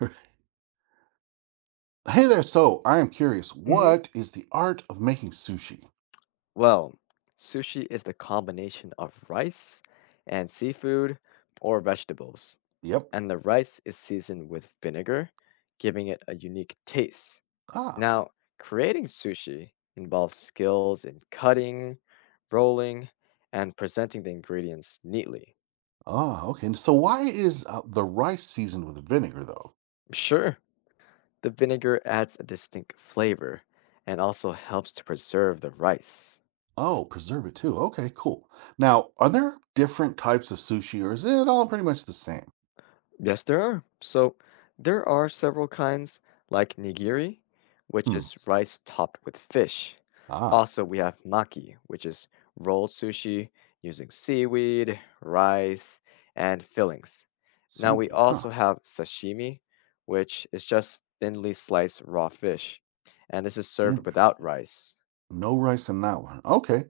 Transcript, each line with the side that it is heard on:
right: Hey there, so I am curious.
left: hmm
right: What is the art of making sushi?
left: Well, sushi is the combination of rice and seafood or vegetables,
right: Yep.
left: and the rice is seasoned with vinegar, giving it a unique taste.
right: Ah,
left: Now, creating sushi involves skills in cutting, rolling, and presenting the ingredients neatly.
right: ah, okay. So why is the rice seasoned with vinegar though?
left: Sure, the vinegar adds a distinct flavor and also helps to preserve the rice.
right: Oh, preserve it too. Okay, cool. Now, are there different types of sushi or is it all pretty much the same?
left: Yes, there are. So there are several kinds, like nigiri, which
right: Hmm.
left: is rice topped with fish.
right: Ah,
left: Also, we have maki, which is rolled sushi using seaweed, rice, and fillings. Now, we
right: seaweed, huh?
left: also have sashimi, which is just thinly sliced raw fish, and this is served without
right: Interesting.
left: rice.
right: No rice in that one. Okay.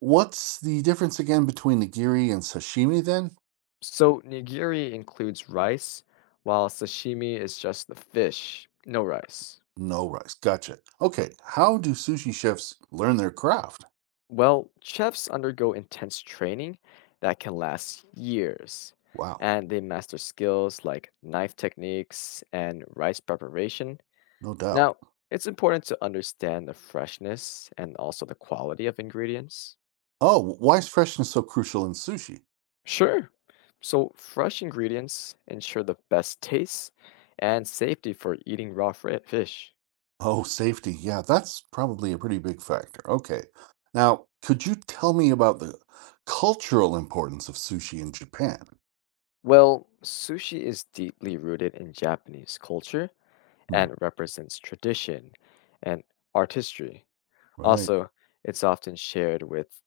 right: What's the difference again between nigiri and sashimi then?
left: So, nigiri includes rice, while sashimi is just the fish, no rice.
right: No rice. Gotcha. Okay. How do sushi chefs learn their craft?
left: Well, chefs undergo intense training that can last years,
right: Wow.
left: and they master skills like knife techniques and rice preparation.
right: No doubt.
left: Now, it's important to understand the freshness and also the quality of ingredients.
right: Oh, why is freshness so crucial in sushi?
left: Sure. So, fresh ingredients ensure the best taste and safety for eating fish.
right: Oh, safety. Yeah, that's probably a pretty big factor. Okay. Now, could you tell me about the cultural importance of sushi in Japan?
left: Well, sushi is deeply rooted in Japanese culture
right: Hmm.
left: and represents tradition and artistry.
right: Right.
left: Also, it's often shared with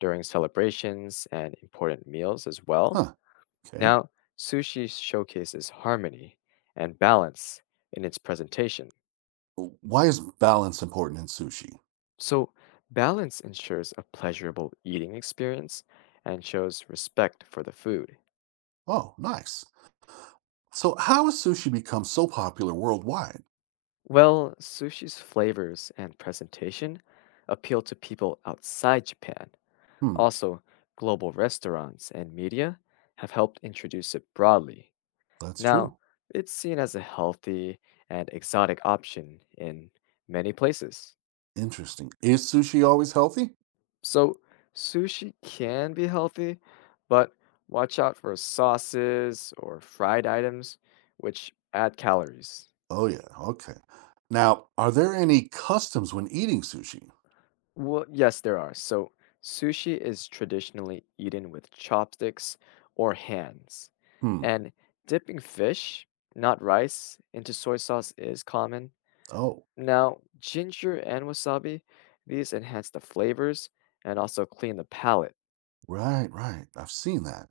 left: during celebrations and important meals as well.
right: Huh. Okay.
left: Now, sushi showcases harmony and balance in its presentation.
right: Why is balance important in sushi?
left: So, balance ensures a pleasurable eating experience and shows respect for the food.
right: Oh, nice. So, how has sushi become so popular worldwide?
left: Well, sushi's flavors and presentation appeal to people outside Japan.
right: Hmm.
left: Also, global restaurants and media have helped introduce it broadly.
right: That's
left: Now,
right: true.
left: it's seen as a healthy and exotic option in many places.
right: Interesting. Is sushi always healthy?
left: So, sushi can be healthy, but watch out for sauces or fried items, which add calories.
right: Oh, yeah. Okay. Now, are there any customs when eating sushi?
left: Well, yes, there are. So, sushi is traditionally eaten with chopsticks or hands,
right: Hmm.
left: and dipping fish, not rice, into soy sauce is common.
right: Oh.
left: Now, ginger and wasabi, these enhance the flavors and also clean the palate.
right: Right, right. I've seen that.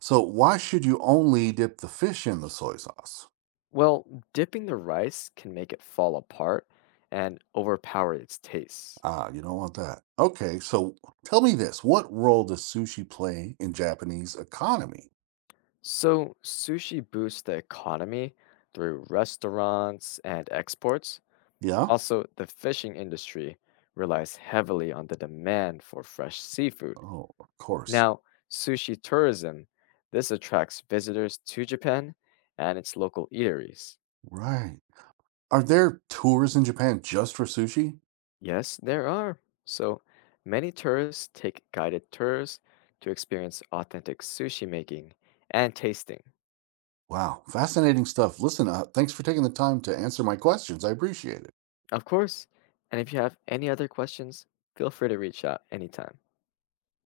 right: So why should you only dip the fish in the soy sauce?
left: Well, dipping the rice can make it fall apart and overpower its taste.
right: Ah, you don't want that. Okay, so tell me this. What role does sushi play in Japanese economy?
left: So, sushi boosts the economy through restaurants and exports.
right: Yeah?
left: Also, the fishing industry relies heavily on the demand for fresh seafood.
right: Oh, of course.
left: Now, sushi tourism, this attracts visitors to Japan and its local eateries.
right: Right. Are there tours in Japan just for sushi?
left: Yes, there are. So many tourists take guided tours to experience authentic sushi making and tasting.
right: Wow, fascinating stuff. Listen, thanks for taking the time to answer my questions. I appreciate it.
left: Of course. And if you have any other questions, feel free to reach out anytime.